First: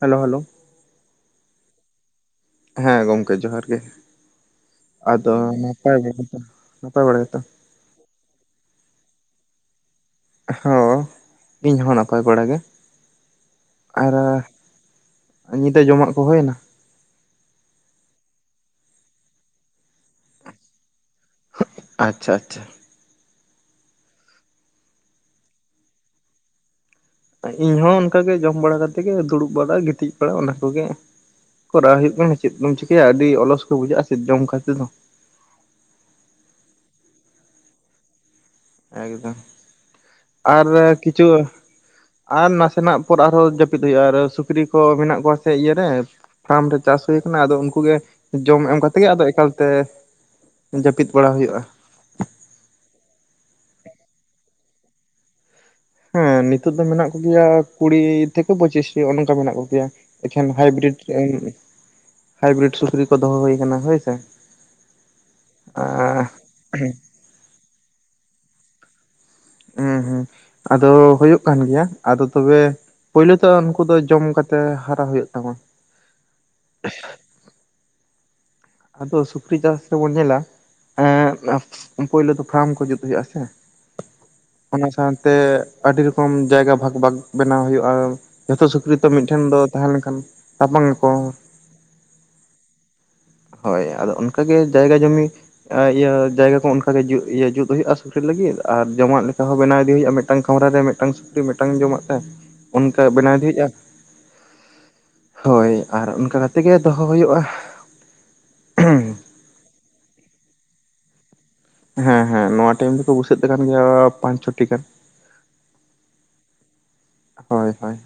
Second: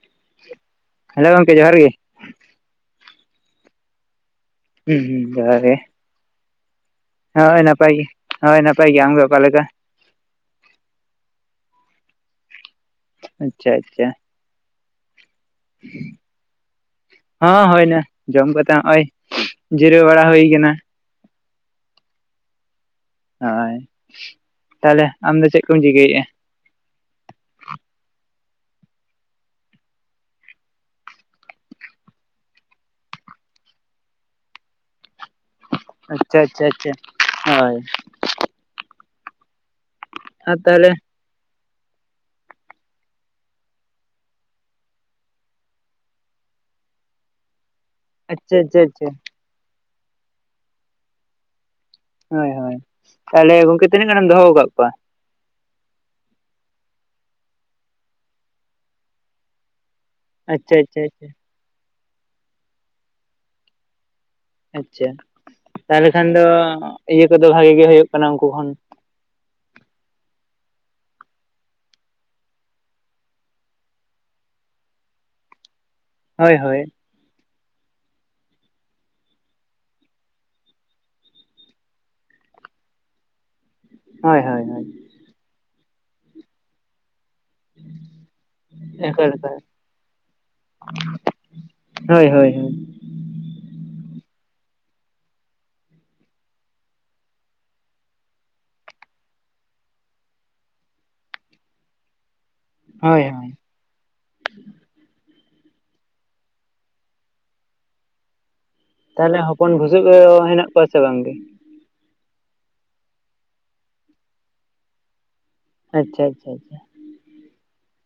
Hello hello hello ᱜᱚᱢᱠᱮ ᱡᱚᱦᱟᱨ ᱜᱮ ᱦᱮᱸ ᱜᱚᱢᱠᱮ ᱡᱚᱦᱟᱨ ᱜᱮ ᱦᱩᱸ ᱦᱩᱸ ᱟᱫᱚ ᱡᱚᱦᱟᱨ ᱜᱮ ᱱᱟᱯᱟᱭ ᱵᱟ ᱦᱳᱭ ᱱᱟᱯᱟᱭ ᱜᱮ ᱦᱳᱭ ᱱᱟᱯᱟᱭ ᱜᱮ ᱟᱢᱜᱮ ᱚᱠᱟ ᱞᱮᱠᱟ ᱦᱚ ᱤᱧ ᱦᱚᱸ ᱱᱟᱯᱟᱭ ᱵᱟᱲᱟ ᱜᱮ ᱟᱪᱪᱷᱟ ᱟᱪᱪᱷᱟ ᱟᱨ ᱧᱤᱫᱟᱹ ᱡᱚᱢᱟᱜ ᱠᱚ ᱦᱩᱭᱮᱱᱟ ᱦᱚᱸ ᱦᱳᱭᱱᱟ ᱡᱚᱢ ᱠᱟᱛᱮ ᱚᱸᱜᱼᱚᱭ ᱡᱤᱨᱟᱹᱣ ᱵᱟᱲᱟ ᱦᱩᱭ ᱠᱟᱱᱟ ᱦᱚᱜ ᱟᱪᱪᱷᱟ ᱟᱪᱪᱷᱟ ᱦᱳᱭ ᱛᱟᱦᱞᱮ ᱟᱢ ᱫᱚ ᱪᱮᱫ ᱠᱚᱢ ᱪᱤᱠᱟᱹᱭᱮᱫᱼᱟ ᱤᱧ ᱦᱚᱸ ᱚᱱᱠᱟ ᱜᱮ ᱡᱚᱢ ᱵᱟᱲᱟ ᱠᱟᱛᱮ ᱜᱮ ᱫᱩᱲᱩᱵ ᱵᱟᱲᱟ ᱜᱤᱛᱤᱡ ᱵᱟᱲᱟ ᱚᱱᱟ ᱠᱚᱜᱮ ᱠᱚᱨᱟᱣ ᱦᱩᱭᱩᱜ ᱠᱟᱱᱟ ᱪᱮᱫ ᱫᱚᱢ ᱪᱤᱠᱟᱹᱭᱟ ᱟᱹᱰᱤ ᱚᱞᱚᱥ ᱠᱚ ᱵᱩᱡᱷᱟᱹᱜᱼᱟ ᱪᱮᱫ ᱡᱚᱢ ᱠᱟᱛᱮ ᱫᱚ ᱟᱪᱪᱷᱟ ᱟᱪᱪᱷᱟ ᱟᱪᱪᱷᱟ ᱦᱳᱭ ᱮᱠᱫᱚᱢ ᱟᱨ ᱠᱤᱪᱷᱩ ᱟᱨ ᱱᱟᱥᱮᱱᱟᱜ ᱯᱚᱨ ᱟᱨᱦᱚᱸ ᱡᱟᱹᱯᱤᱫ ᱦᱩᱭᱩᱜᱼᱟ ᱟᱨ ᱥᱩᱠᱨᱤ ᱠᱚ ᱢᱮᱱᱟᱜ ᱠᱚᱣᱟ ᱥᱮ ᱤᱭᱟᱹᱨᱮ ᱯᱷᱟᱨᱢ ᱨᱮ ᱪᱟᱥ ᱦᱩᱭ ᱟᱠᱟᱱᱟ ᱟᱫᱚ ᱩᱱᱠᱩ ᱜᱮ ᱟᱪᱪᱷᱟ ᱡᱚᱢ ᱮᱢ ᱟᱪᱪᱷᱟ ᱠᱟᱛᱮ ᱟᱪᱪᱷᱟ ᱜᱮ ᱟᱫᱚ ᱮᱠᱟᱞᱛᱮ ᱡᱟᱹᱯᱤᱫ ᱵᱟᱲᱟ ᱦᱩᱭᱩᱜᱼᱟ ᱦᱳᱭ ᱦᱳᱭ ᱛᱟᱦᱞᱮ ᱜᱚᱝᱠᱮ ᱛᱤᱱᱟᱹᱜ ᱜᱟᱱᱮᱢ ᱫᱚᱦᱚ ᱟᱠᱟᱫ ᱠᱚᱣᱟ ᱦᱮᱸ ᱱᱤᱛᱳᱜ ᱫᱚ ᱢᱮᱱᱟᱜ ᱠᱚᱜᱮᱭᱟ ᱠᱩᱲᱤ ᱛᱷᱮᱠᱮ ᱯᱚᱸᱪᱤᱥᱴᱤ ᱚᱜᱼᱱᱚᱝᱠᱟ ᱢᱮᱱᱟᱜ ᱠᱚᱜᱮᱭᱟ ᱮᱠᱷᱮᱱ ᱟᱪᱪᱷᱟ ᱦᱟᱭᱵᱨᱤᱰ ᱟᱪᱪᱷᱟ ᱟᱪᱪᱷᱟ ᱮᱢ ᱦᱟᱭᱵᱨᱤᱰ ᱥᱩᱠᱨᱤ ᱠᱚ ᱫᱚᱦᱚ ᱦᱩᱭ ᱠᱟᱱᱟ ᱦᱳᱭᱥᱮ ᱟᱪᱪᱷᱟ ᱛᱟᱦᱚᱞᱮ ᱠᱷᱟᱱ ᱫᱚ ᱤᱭᱟᱹ ᱠᱚᱫᱚ ᱵᱷᱟᱜᱤ ᱜᱮ ᱦᱩᱭᱩᱜ ᱠᱟᱱᱟ ᱩᱱᱠᱩ ᱠᱷᱚᱱ ᱦᱮᱸ ᱦᱮᱸ ᱟᱫᱚ ᱦᱩᱭᱩᱜ ᱠᱟᱱ ᱜᱮᱭᱟ ᱟᱫᱚ ᱛᱚᱵᱮ ᱯᱳᱭᱞᱳ ᱛᱚ ᱩᱱᱠᱩ ᱫᱚ ᱡᱚᱢ ᱠᱟᱛᱮ ᱦᱟᱨᱟ ᱦᱳᱭᱳᱜ ᱛᱟᱢᱟ ᱦᱳᱭ ᱦᱳᱭ ᱟᱫᱚ ᱥᱩᱠᱨᱤ ᱪᱟᱥ ᱨᱮᱵᱚᱱ ᱧᱮᱞᱟ ᱦᱮᱸ ᱯᱳᱭᱞᱟᱹ ᱫᱚ ᱯᱷᱨᱟᱢ ᱠᱚ ᱡᱩᱛ ᱦᱩᱭᱩᱜ ᱟ ᱥᱮ ᱦᱳᱭ ᱦᱳᱭ ᱦᱳᱭ ᱚᱱᱟ ᱥᱟᱶᱛᱮ ᱟᱹᱰᱤ ᱨᱚᱠᱚᱢ ᱡᱟᱭᱜᱟ ᱵᱷᱟᱜᱽ ᱵᱷᱟᱜᱽ ᱵᱮᱱᱟᱣ ᱦᱩᱭᱩᱜᱼᱟ ᱡᱷᱚᱛᱚ ᱥᱩᱠᱨᱤ ᱛᱚ ᱮᱠᱟᱞ ᱢᱤᱫᱴᱷᱮᱱ ᱮᱠᱟᱞ ᱫᱚ ᱛᱟᱦᱮᱸ ᱞᱮᱱᱠᱷᱟᱱ ᱛᱟᱯᱟᱢ ᱟᱠᱚ ᱦᱳᱭ ᱦᱳᱭ ᱦᱳᱭ ᱦᱳᱭ ᱟᱫᱚ ᱚᱱᱠᱟᱜᱮ ᱡᱟᱭᱜᱟ ᱡᱩᱢᱤ ᱤᱭᱟᱹ ᱡᱟᱭᱜᱟ ᱠᱚ ᱚᱱᱠᱟᱜᱮ ᱡᱩᱛ ᱤᱭᱟᱹ ᱡᱩᱛ ᱦᱩᱭᱩᱜᱼᱟ ᱥᱩᱠᱨᱤ ᱞᱟᱹᱜᱤᱫ ᱟᱨ ᱡᱚᱢᱟᱜ ᱞᱮᱠᱟ ᱦᱚᱸ ᱵᱮᱱᱟᱣ ᱤᱫᱤ ᱦᱩᱭᱩᱜᱼᱟ ᱢᱤᱫᱴᱟᱝ ᱠᱷᱟᱢᱨᱟ ᱨᱮ ᱢᱤᱫᱴᱟᱝ ᱥᱩᱠᱨᱤ ᱢᱤᱫᱴᱟᱝ ᱡᱚᱢᱟᱜ ᱛᱮ ᱚᱱᱠᱟ ᱦᱳᱭ ᱵᱮᱱᱟᱣ ᱤᱫᱤ ᱦᱳᱭ ᱦᱳᱭᱳᱜᱼᱟ ᱦᱳᱭ ᱟᱨ ᱚᱱᱠᱟ ᱠᱟᱛᱮ ᱜᱮ ᱫᱚᱦᱚ ᱦᱩᱭᱩᱜᱼᱟ ᱛᱟᱦᱞᱮ ᱦᱚᱯᱚᱱ ᱵᱷᱩᱥᱟᱹᱜ ᱠᱚ ᱦᱮᱱᱟᱜ ᱠᱚᱣᱟ ᱥᱮ ᱵᱟᱝᱜᱮ ᱦᱮᱸ ᱦᱮᱸ ᱱᱚᱣᱟ ᱴᱟᱭᱤᱢ ᱫᱚᱠᱚ ᱵᱥᱟᱹᱜ ᱟᱠᱟᱱ ᱜᱮᱭᱟ ᱯᱟᱸᱪ ᱪᱷᱚᱴᱤ ᱜᱟᱱ ᱟᱪᱪᱷᱟ ᱟᱪᱪᱷᱟ ᱟᱪᱪᱷᱟ ᱦᱳᱭ ᱦᱳᱭ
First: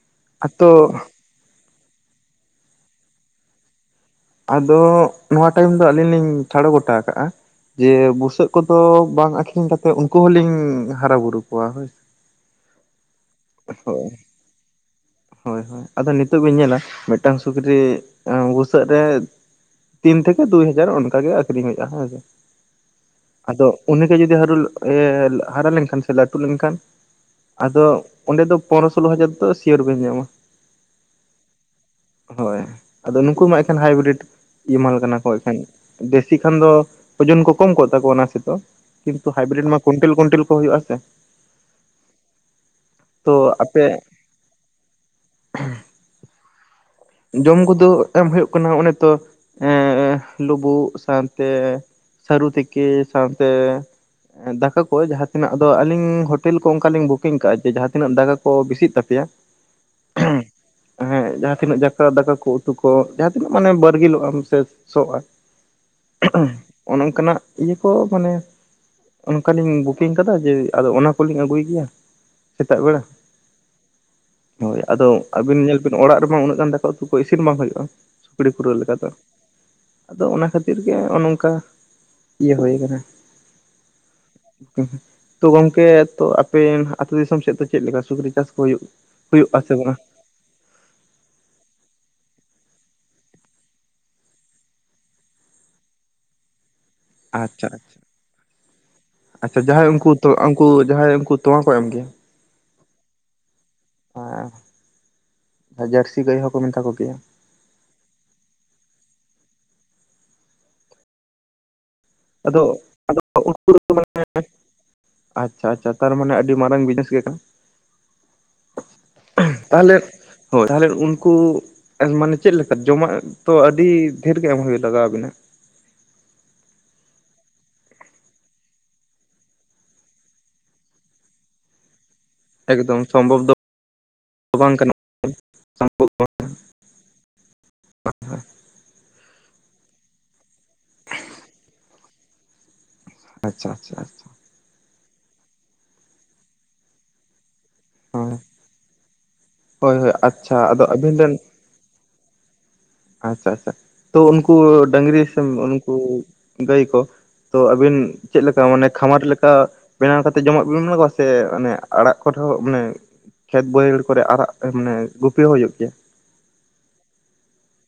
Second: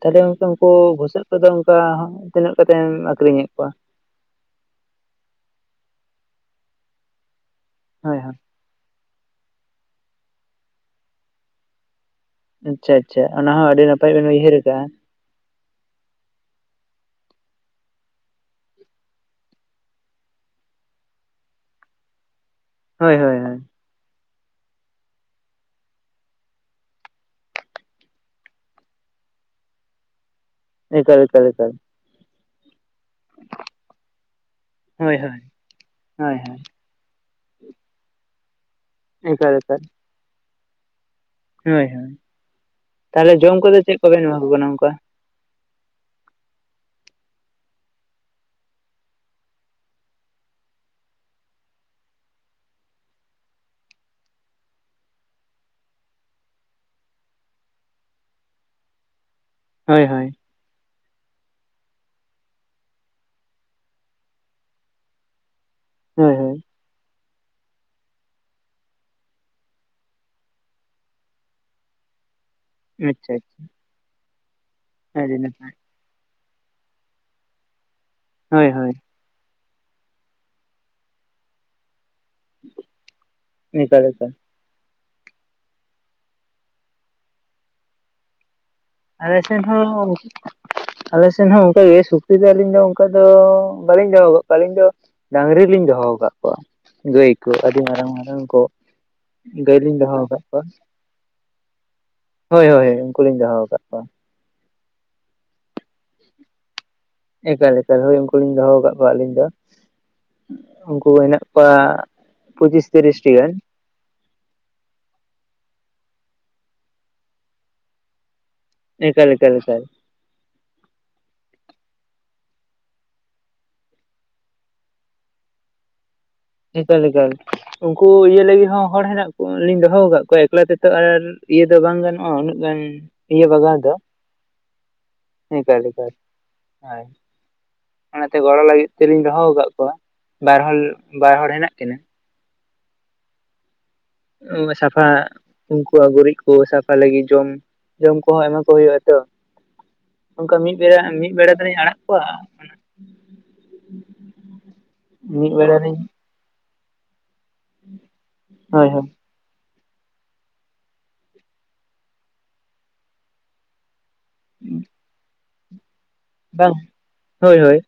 ᱛᱟᱦᱚᱞᱮ ᱜᱚᱝᱠᱮ ᱩᱱᱠᱩ ᱟᱫᱚ ᱵᱩᱥᱟᱹᱜ ᱠᱚᱫᱚ ᱚᱱᱠᱟ ᱛᱤᱱᱟᱹᱜ ᱠᱟᱛᱮᱢ ᱟᱠᱷᱨᱤᱧᱮᱜ ᱠᱚᱣᱟ ᱟᱫᱚ ᱱᱚᱣᱟ ᱴᱟᱭᱤᱢ ᱫᱚ ᱟᱞᱤᱧ ᱞᱤᱧ ᱴᱷᱟᱲᱚ ᱜᱚᱴᱟ ᱠᱟᱜᱼᱟ ᱡᱮ ᱦᱳᱭ ᱦᱳᱭ ᱵᱩᱥᱟᱹᱜ ᱠᱚ ᱫᱚ ᱵᱟᱝ ᱟᱠᱷᱨᱤᱧ ᱠᱟᱛᱮᱜ ᱩᱱᱠᱩ ᱦᱚᱸᱞᱤᱧ ᱦᱟᱨᱟ ᱵᱩᱨᱩ ᱠᱚᱣᱟ ᱦᱳᱭ ᱟᱪᱪᱷᱟ ᱟᱪᱪᱷᱟ ᱚᱱᱟ ᱦᱚᱸ ᱟᱹᱰᱤ ᱦᱳᱭ ᱱᱟᱯᱟᱭ ᱵᱮᱱ ᱩᱭᱦᱟᱹᱨ ᱠᱟᱜᱼᱟ ᱦᱳᱭ ᱦᱳᱭ ᱟᱫᱚ ᱱᱤᱛᱚᱜ ᱵᱤᱱ ᱧᱮᱞᱟ ᱢᱤᱫᱴᱟᱝ ᱥᱩᱠᱨᱤ ᱵᱩᱥᱟᱹᱜ ᱨᱮ ᱛᱤᱱ ᱛᱷᱮᱠᱮ ᱫᱩᱭ ᱦᱟᱡᱟᱨ ᱚᱱᱠᱟᱜᱮ ᱟᱠᱷᱨᱤᱧ ᱦᱩᱭᱩᱜᱼᱟ ᱦᱮᱸᱥᱮ ᱦᱳᱭ ᱦᱳᱭ ᱦᱳᱭ ᱟᱫᱚ ᱩᱱᱤᱜᱮ ᱡᱩᱫᱤ ᱦᱟᱹᱨᱩ ᱦᱟᱨᱟ ᱞᱮᱱᱠᱷᱟᱱ ᱥᱮ ᱞᱟᱹᱴᱩ ᱞᱮᱱᱠᱷᱟᱱ ᱟᱫᱚ ᱚᱸᱰᱮ ᱫᱚ ᱯᱚᱱᱨᱚ ᱥᱳᱞᱳ ᱦᱟᱡᱟᱨ ᱫᱚ ᱥᱤᱭᱚᱨ ᱵᱮᱱ ᱧᱟᱢᱟ ᱮᱠᱟᱞ ᱮᱠᱟᱞ ᱮᱠᱟᱞ ᱦᱳᱭ ᱟᱫᱚ ᱱᱩᱠᱩ ᱢᱟ ᱮᱠᱷᱮᱱ ᱦᱟᱭᱵᱨᱤᱰ ᱤᱭᱟᱹ ᱢᱟᱞ ᱠᱟᱱᱟ ᱦᱳᱭ ᱠᱚ ᱦᱳᱭ ᱮᱠᱷᱮᱱ ᱫᱮᱥᱤ ᱦᱳᱭ ᱠᱷᱟᱱ ᱦᱳᱭ ᱫᱚ ᱳᱡᱚᱱ ᱠᱚ ᱠᱚᱢ ᱠᱚᱜ ᱛᱟᱠᱚᱣᱟ ᱱᱟᱥᱮᱫᱚ ᱠᱤᱱᱛᱩ ᱮᱠᱟᱞ ᱦᱟᱭᱵᱨᱤᱰ ᱮᱠᱟᱞ ᱢᱟ ᱠᱳᱱᱴᱮᱞ ᱠᱳᱱᱴᱮᱞ ᱠᱚ ᱦᱩᱭᱩᱜᱼᱟ ᱥᱮ ᱦᱳᱭ ᱦᱳᱭ ᱛᱚ ᱛᱟᱦᱚᱞᱮ ᱡᱚᱢ ᱠᱚᱫᱚ ᱟᱯᱮ ᱪᱮᱫ ᱠᱚ ᱵᱮᱱ ᱮᱢᱟ ᱠᱚ ᱠᱟᱱᱟ ᱚᱱᱠᱟ [inaudible] ᱡᱚᱢ ᱠᱚᱫᱚ ᱮᱢ ᱦᱩᱭᱩᱜ ᱠᱟᱱᱟ ᱚᱱᱮ ᱛᱚ ᱮ ᱞᱩᱵᱩᱜ ᱥᱟᱶᱛᱮ ᱥᱟᱹᱨᱩ ᱛᱮᱠᱮ ᱥᱟᱶᱛᱮ ᱫᱟᱠᱟ ᱠᱚ ᱡᱟᱦᱟᱸ ᱛᱤᱱᱟᱹᱜ ᱟᱫᱚ ᱟᱹᱞᱤᱧ ᱦᱳᱴᱮᱞ ᱠᱚ ᱚᱱᱠᱟ ᱞᱤᱧ ᱵᱩᱠᱤᱝ ᱠᱟᱜᱼᱟ ᱡᱮ ᱡᱟᱦᱟᱸ ᱛᱤᱱᱟᱹᱜ ᱫᱟᱠᱟ ᱠᱚ ᱵᱮᱥᱤᱜ ᱛᱟᱯᱮᱭᱟ [inaudible] ᱦᱳᱭ ᱦᱳᱭ ᱦᱮᱸ ᱡᱟᱦᱟᱸ ᱛᱤᱱᱟᱹᱜ ᱡᱟ ᱫᱟᱠᱟ ᱠᱚ ᱩᱛᱩ ᱠᱚ ᱡᱟᱦᱟᱸ ᱛᱤᱱᱟᱹᱜ ᱢᱟᱱᱮ ᱵᱟᱨᱜᱤᱞᱚᱜᱼᱟ ᱥᱮ ᱥᱚᱜᱼᱟ ᱦᱳᱭ ᱦᱳᱭ ᱚᱱᱮ ᱚᱱᱠᱟᱱᱟᱜ ᱤᱭᱟᱹ ᱠᱚ ᱢᱟᱱᱮ ᱚᱱᱠᱟᱞᱤᱧ ᱵᱩᱠᱤᱝ ᱠᱟᱫᱟ ᱡᱮ ᱟᱫᱚ ᱚᱱᱟ ᱠᱚᱞᱤᱧ ᱟᱹᱜᱩᱭ ᱜᱮᱭᱟ ᱥᱮᱛᱟᱜ ᱵᱮᱲᱟ ᱟᱪᱪᱷᱟ ᱦᱳᱭ ᱟᱫᱚ ᱟᱪᱪᱷᱟ ᱟᱹᱰᱤ ᱟᱹᱵᱤᱱ ᱱᱟᱯᱟᱭ ᱧᱮᱞ ᱚᱲᱟᱜ ᱨᱮᱢᱟ ᱩᱱᱟᱹᱜ ᱜᱟᱱ ᱫᱟᱠᱟ ᱩᱛᱩ ᱠᱚ ᱤᱥᱤᱱ ᱵᱟᱝ ᱦᱩᱭᱩᱜᱼᱟ ᱥᱟᱠᱲᱤ ᱦᱳᱭ ᱯᱩᱨᱟᱹᱣ ᱦᱳᱭ ᱞᱮᱠᱟ ᱫᱚ ᱟᱫᱚ ᱚᱱᱟ ᱠᱷᱟᱹᱛᱤᱨ ᱜᱮ ᱚᱱᱮ ᱱᱚᱝᱠᱟ ᱤᱭᱟᱹ ᱦᱩᱭ ᱠᱟᱱᱟ ᱮᱠᱟᱞ ᱮᱠᱟᱞ ᱛᱚ ᱜᱚᱝᱠᱮ ᱛᱚ ᱟᱯᱮ ᱟᱹᱛᱩ ᱫᱤᱥᱚᱢ ᱥᱮᱫ ᱫᱚ ᱪᱮᱫ ᱞᱮᱠᱟ ᱥᱩᱠᱨᱤ ᱪᱟᱥ ᱠᱚ ᱦᱩᱭᱩᱜ ᱟᱞᱮ ᱦᱩᱭᱩᱜ ᱥᱮᱱ ᱟᱥᱮ ᱵᱟᱝᱟ ᱦᱚᱸ ᱟᱞᱮ ᱥᱮᱱ ᱦᱚᱸ ᱚᱱᱠᱟ ᱜᱮ ᱥᱩᱠᱨᱤ ᱫᱚ ᱟᱹᱞᱤᱧ ᱫᱚ ᱚᱱᱠᱟ ᱫᱚ ᱵᱟᱹᱞᱤᱧ ᱫᱚ ᱦᱚᱸ ᱠᱟᱜ ᱠᱚᱣᱟ ᱟᱹᱞᱤᱧ ᱫᱚ ᱰᱟᱝᱨᱤ ᱞᱤᱧ ᱫᱚᱦᱚ ᱠᱟᱜ ᱠᱚᱣᱟ ᱜᱟᱹᱭ ᱠᱚ ᱟᱪᱪᱷᱟ ᱟᱹᱰᱤ ᱟᱪᱪᱷᱟ ᱢᱟᱨᱟᱝ ᱢᱟᱨᱟᱝ ᱠᱚ ᱟᱪᱪᱷᱟ ᱜᱟᱹᱭ ᱡᱟᱦᱟᱸᱭ ᱞᱤᱧ ᱩᱱᱠᱩ ᱫᱚᱦᱚ ᱟᱠᱟᱫ ᱠᱚᱣᱟ ᱩᱱᱠᱩ ᱡᱟᱦᱟᱸᱭ ᱩᱱᱠᱩ ᱛᱳᱣᱟ ᱠᱚ ᱮᱢ ᱜᱮᱭᱟ ᱦᱳᱭ ᱦᱳᱭ ᱦᱳᱭ ᱩᱱᱠᱩ ᱞᱤᱧ ᱫᱚᱦᱚ ᱟᱠᱟᱫ ᱠᱚᱣᱟ ᱦᱳᱭ ᱡᱟᱹᱨᱥᱤ ᱜᱟᱹᱭ ᱦᱚᱸᱠᱚ ᱢᱮᱛᱟ ᱠᱚ ᱜᱮᱭᱟ ᱮᱠᱟᱞ ᱮᱠᱟᱞ ᱦᱳᱭ ᱩᱱᱠᱩ ᱞᱤᱧ ᱫᱚᱦᱚ ᱠᱟᱜ ᱠᱚᱣᱟ ᱟᱹᱞᱤᱧ ᱫᱚ ᱩᱱᱠᱩ ᱦᱮᱱᱟᱜ ᱠᱚᱣᱟ ᱟᱫᱚ ᱯᱚᱸᱪᱤᱥ ᱟᱫᱚ ᱛᱤᱨᱤᱥᱴᱤ ᱜᱟᱱ [inaudible] [inaudible] ᱟᱪᱪᱷᱟ ᱟᱪᱪᱷᱟ ᱛᱟᱨᱢᱟᱱᱮ ᱟᱹᱰᱤ ᱢᱟᱨᱟᱝ ᱵᱤᱡᱱᱮᱥ ᱜᱮ ᱠᱟᱱᱟ ᱮᱠᱟᱞ ᱮᱠᱟᱞ ᱮ ᱛᱟᱦᱚᱞᱮ ᱦᱳᱭ ᱛᱟᱦᱚᱞᱮ ᱩᱱᱠᱩ ᱢᱟᱱᱮ ᱪᱮᱫ ᱞᱮᱠᱟ ᱡᱚᱢᱟᱜ ᱛᱚ ᱟᱹᱰᱤ ᱫᱷᱮᱨ ᱜᱮ ᱮᱢ ᱦᱩᱭᱩᱜ ᱞᱟᱜᱟᱣ ᱟᱵᱤᱱᱟ ᱮᱠᱟᱞ ᱮᱠᱟᱞ ᱩᱱᱠᱩ ᱤᱭᱟᱹ ᱞᱟᱹᱜᱤᱫ ᱦᱚᱸ ᱦᱚᱲ ᱦᱮᱱᱟᱜ ᱠᱚ ᱞᱤᱧ ᱫᱚᱦᱚ ᱟᱠᱟᱫ ᱠᱚᱣᱟ ᱮᱠᱞᱟ ᱛᱮᱛᱚ ᱟᱨ ᱤᱭᱟᱹ ᱫᱚ ᱵᱟᱝ ᱜᱟᱱ ᱩᱱᱟᱹᱜ ᱮᱠᱫᱚᱢ ᱥᱚᱢᱵᱷᱚᱵ ᱫᱚ ᱵᱟᱝ ᱠᱟᱱᱟ ᱝᱠᱟᱹ ᱞᱮᱠᱟ ᱥᱚᱢᱵᱷᱚᱵ ᱟᱨ ᱚᱱᱟᱛᱮ ᱜᱚᱲᱚ ᱞᱟᱹᱜᱤᱫ ᱛᱮᱞᱤᱧ ᱫᱚᱦᱚ ᱟᱠᱟᱫ ᱠᱚᱣᱟ ᱵᱟᱨ ᱦᱚᱲ ᱵᱟᱨ ᱦᱚᱲ ᱦᱮᱱᱟᱜ ᱠᱤᱱᱟ ᱟᱪᱪᱷᱟ ᱟᱪᱪᱷᱟ ᱟᱪᱪᱷᱟ ᱥᱟᱯᱷᱟ ᱩᱱᱠᱩᱣᱟᱜ ᱜᱩᱨᱤᱡ ᱠᱚ ᱥᱟᱯᱷᱟ ᱞᱟᱹᱜᱤᱫ ᱡᱚᱢ ᱡᱚᱢ ᱦᱳᱭ ᱠᱚᱦᱚᱸ ᱮᱢᱟ ᱠᱚ ᱦᱳᱭᱳᱜᱼᱟ ᱛᱚ ᱦᱳᱭ ᱦᱳᱭ ᱚᱱᱠᱟ ᱟᱪᱪᱷᱟ ᱢᱤᱫ ᱟᱫᱚ ᱵᱮᱲᱟ ᱟᱹᱵᱤᱱ ᱢᱤᱫ ᱨᱮᱱ ᱵᱮᱲᱟ ᱫᱚᱞᱤᱧ ᱟᱲᱟᱜ ᱠᱚᱣᱟ ᱟᱪᱪᱷᱟ ᱟᱪᱪᱷᱟ ᱛᱚ ᱩᱱᱠᱩ ᱰᱟᱝᱨᱤ ᱥᱮ ᱢᱤᱫ ᱵᱮᱲᱟ ᱩᱱᱠᱩ ᱞᱤᱧ ᱜᱟᱹᱭ ᱠᱚ ᱛᱚ ᱟᱵᱤᱱ ᱪᱮᱫ ᱞᱮᱠᱟ ᱢᱟᱱᱮ ᱦᱳᱭ ᱦᱳᱭ ᱠᱷᱟᱢᱟᱨ ᱞᱮᱠᱟ ᱵᱮᱱᱟᱣ ᱠᱟᱛᱮᱜ ᱡᱚᱢᱟᱜ ᱵᱤᱱ ᱮᱢᱟ ᱠᱚᱣᱟ ᱥᱮ ᱢᱟᱱᱮ ᱟᱲᱟᱜ ᱠᱚᱨᱮ ᱦᱚᱸ ᱢᱟᱱᱮ ᱠᱷᱮᱛ ᱵᱟᱹᱭᱦᱟᱹᱲ ᱠᱚᱨᱮ ᱟᱨᱟᱜ ᱢᱟᱱᱮ ᱜᱩᱯᱤ ᱦᱚᱸ ᱦᱩᱭᱩᱜ ᱜᱮᱭᱟ ᱵᱟᱝ ᱦᱳᱭ ᱦᱳᱭ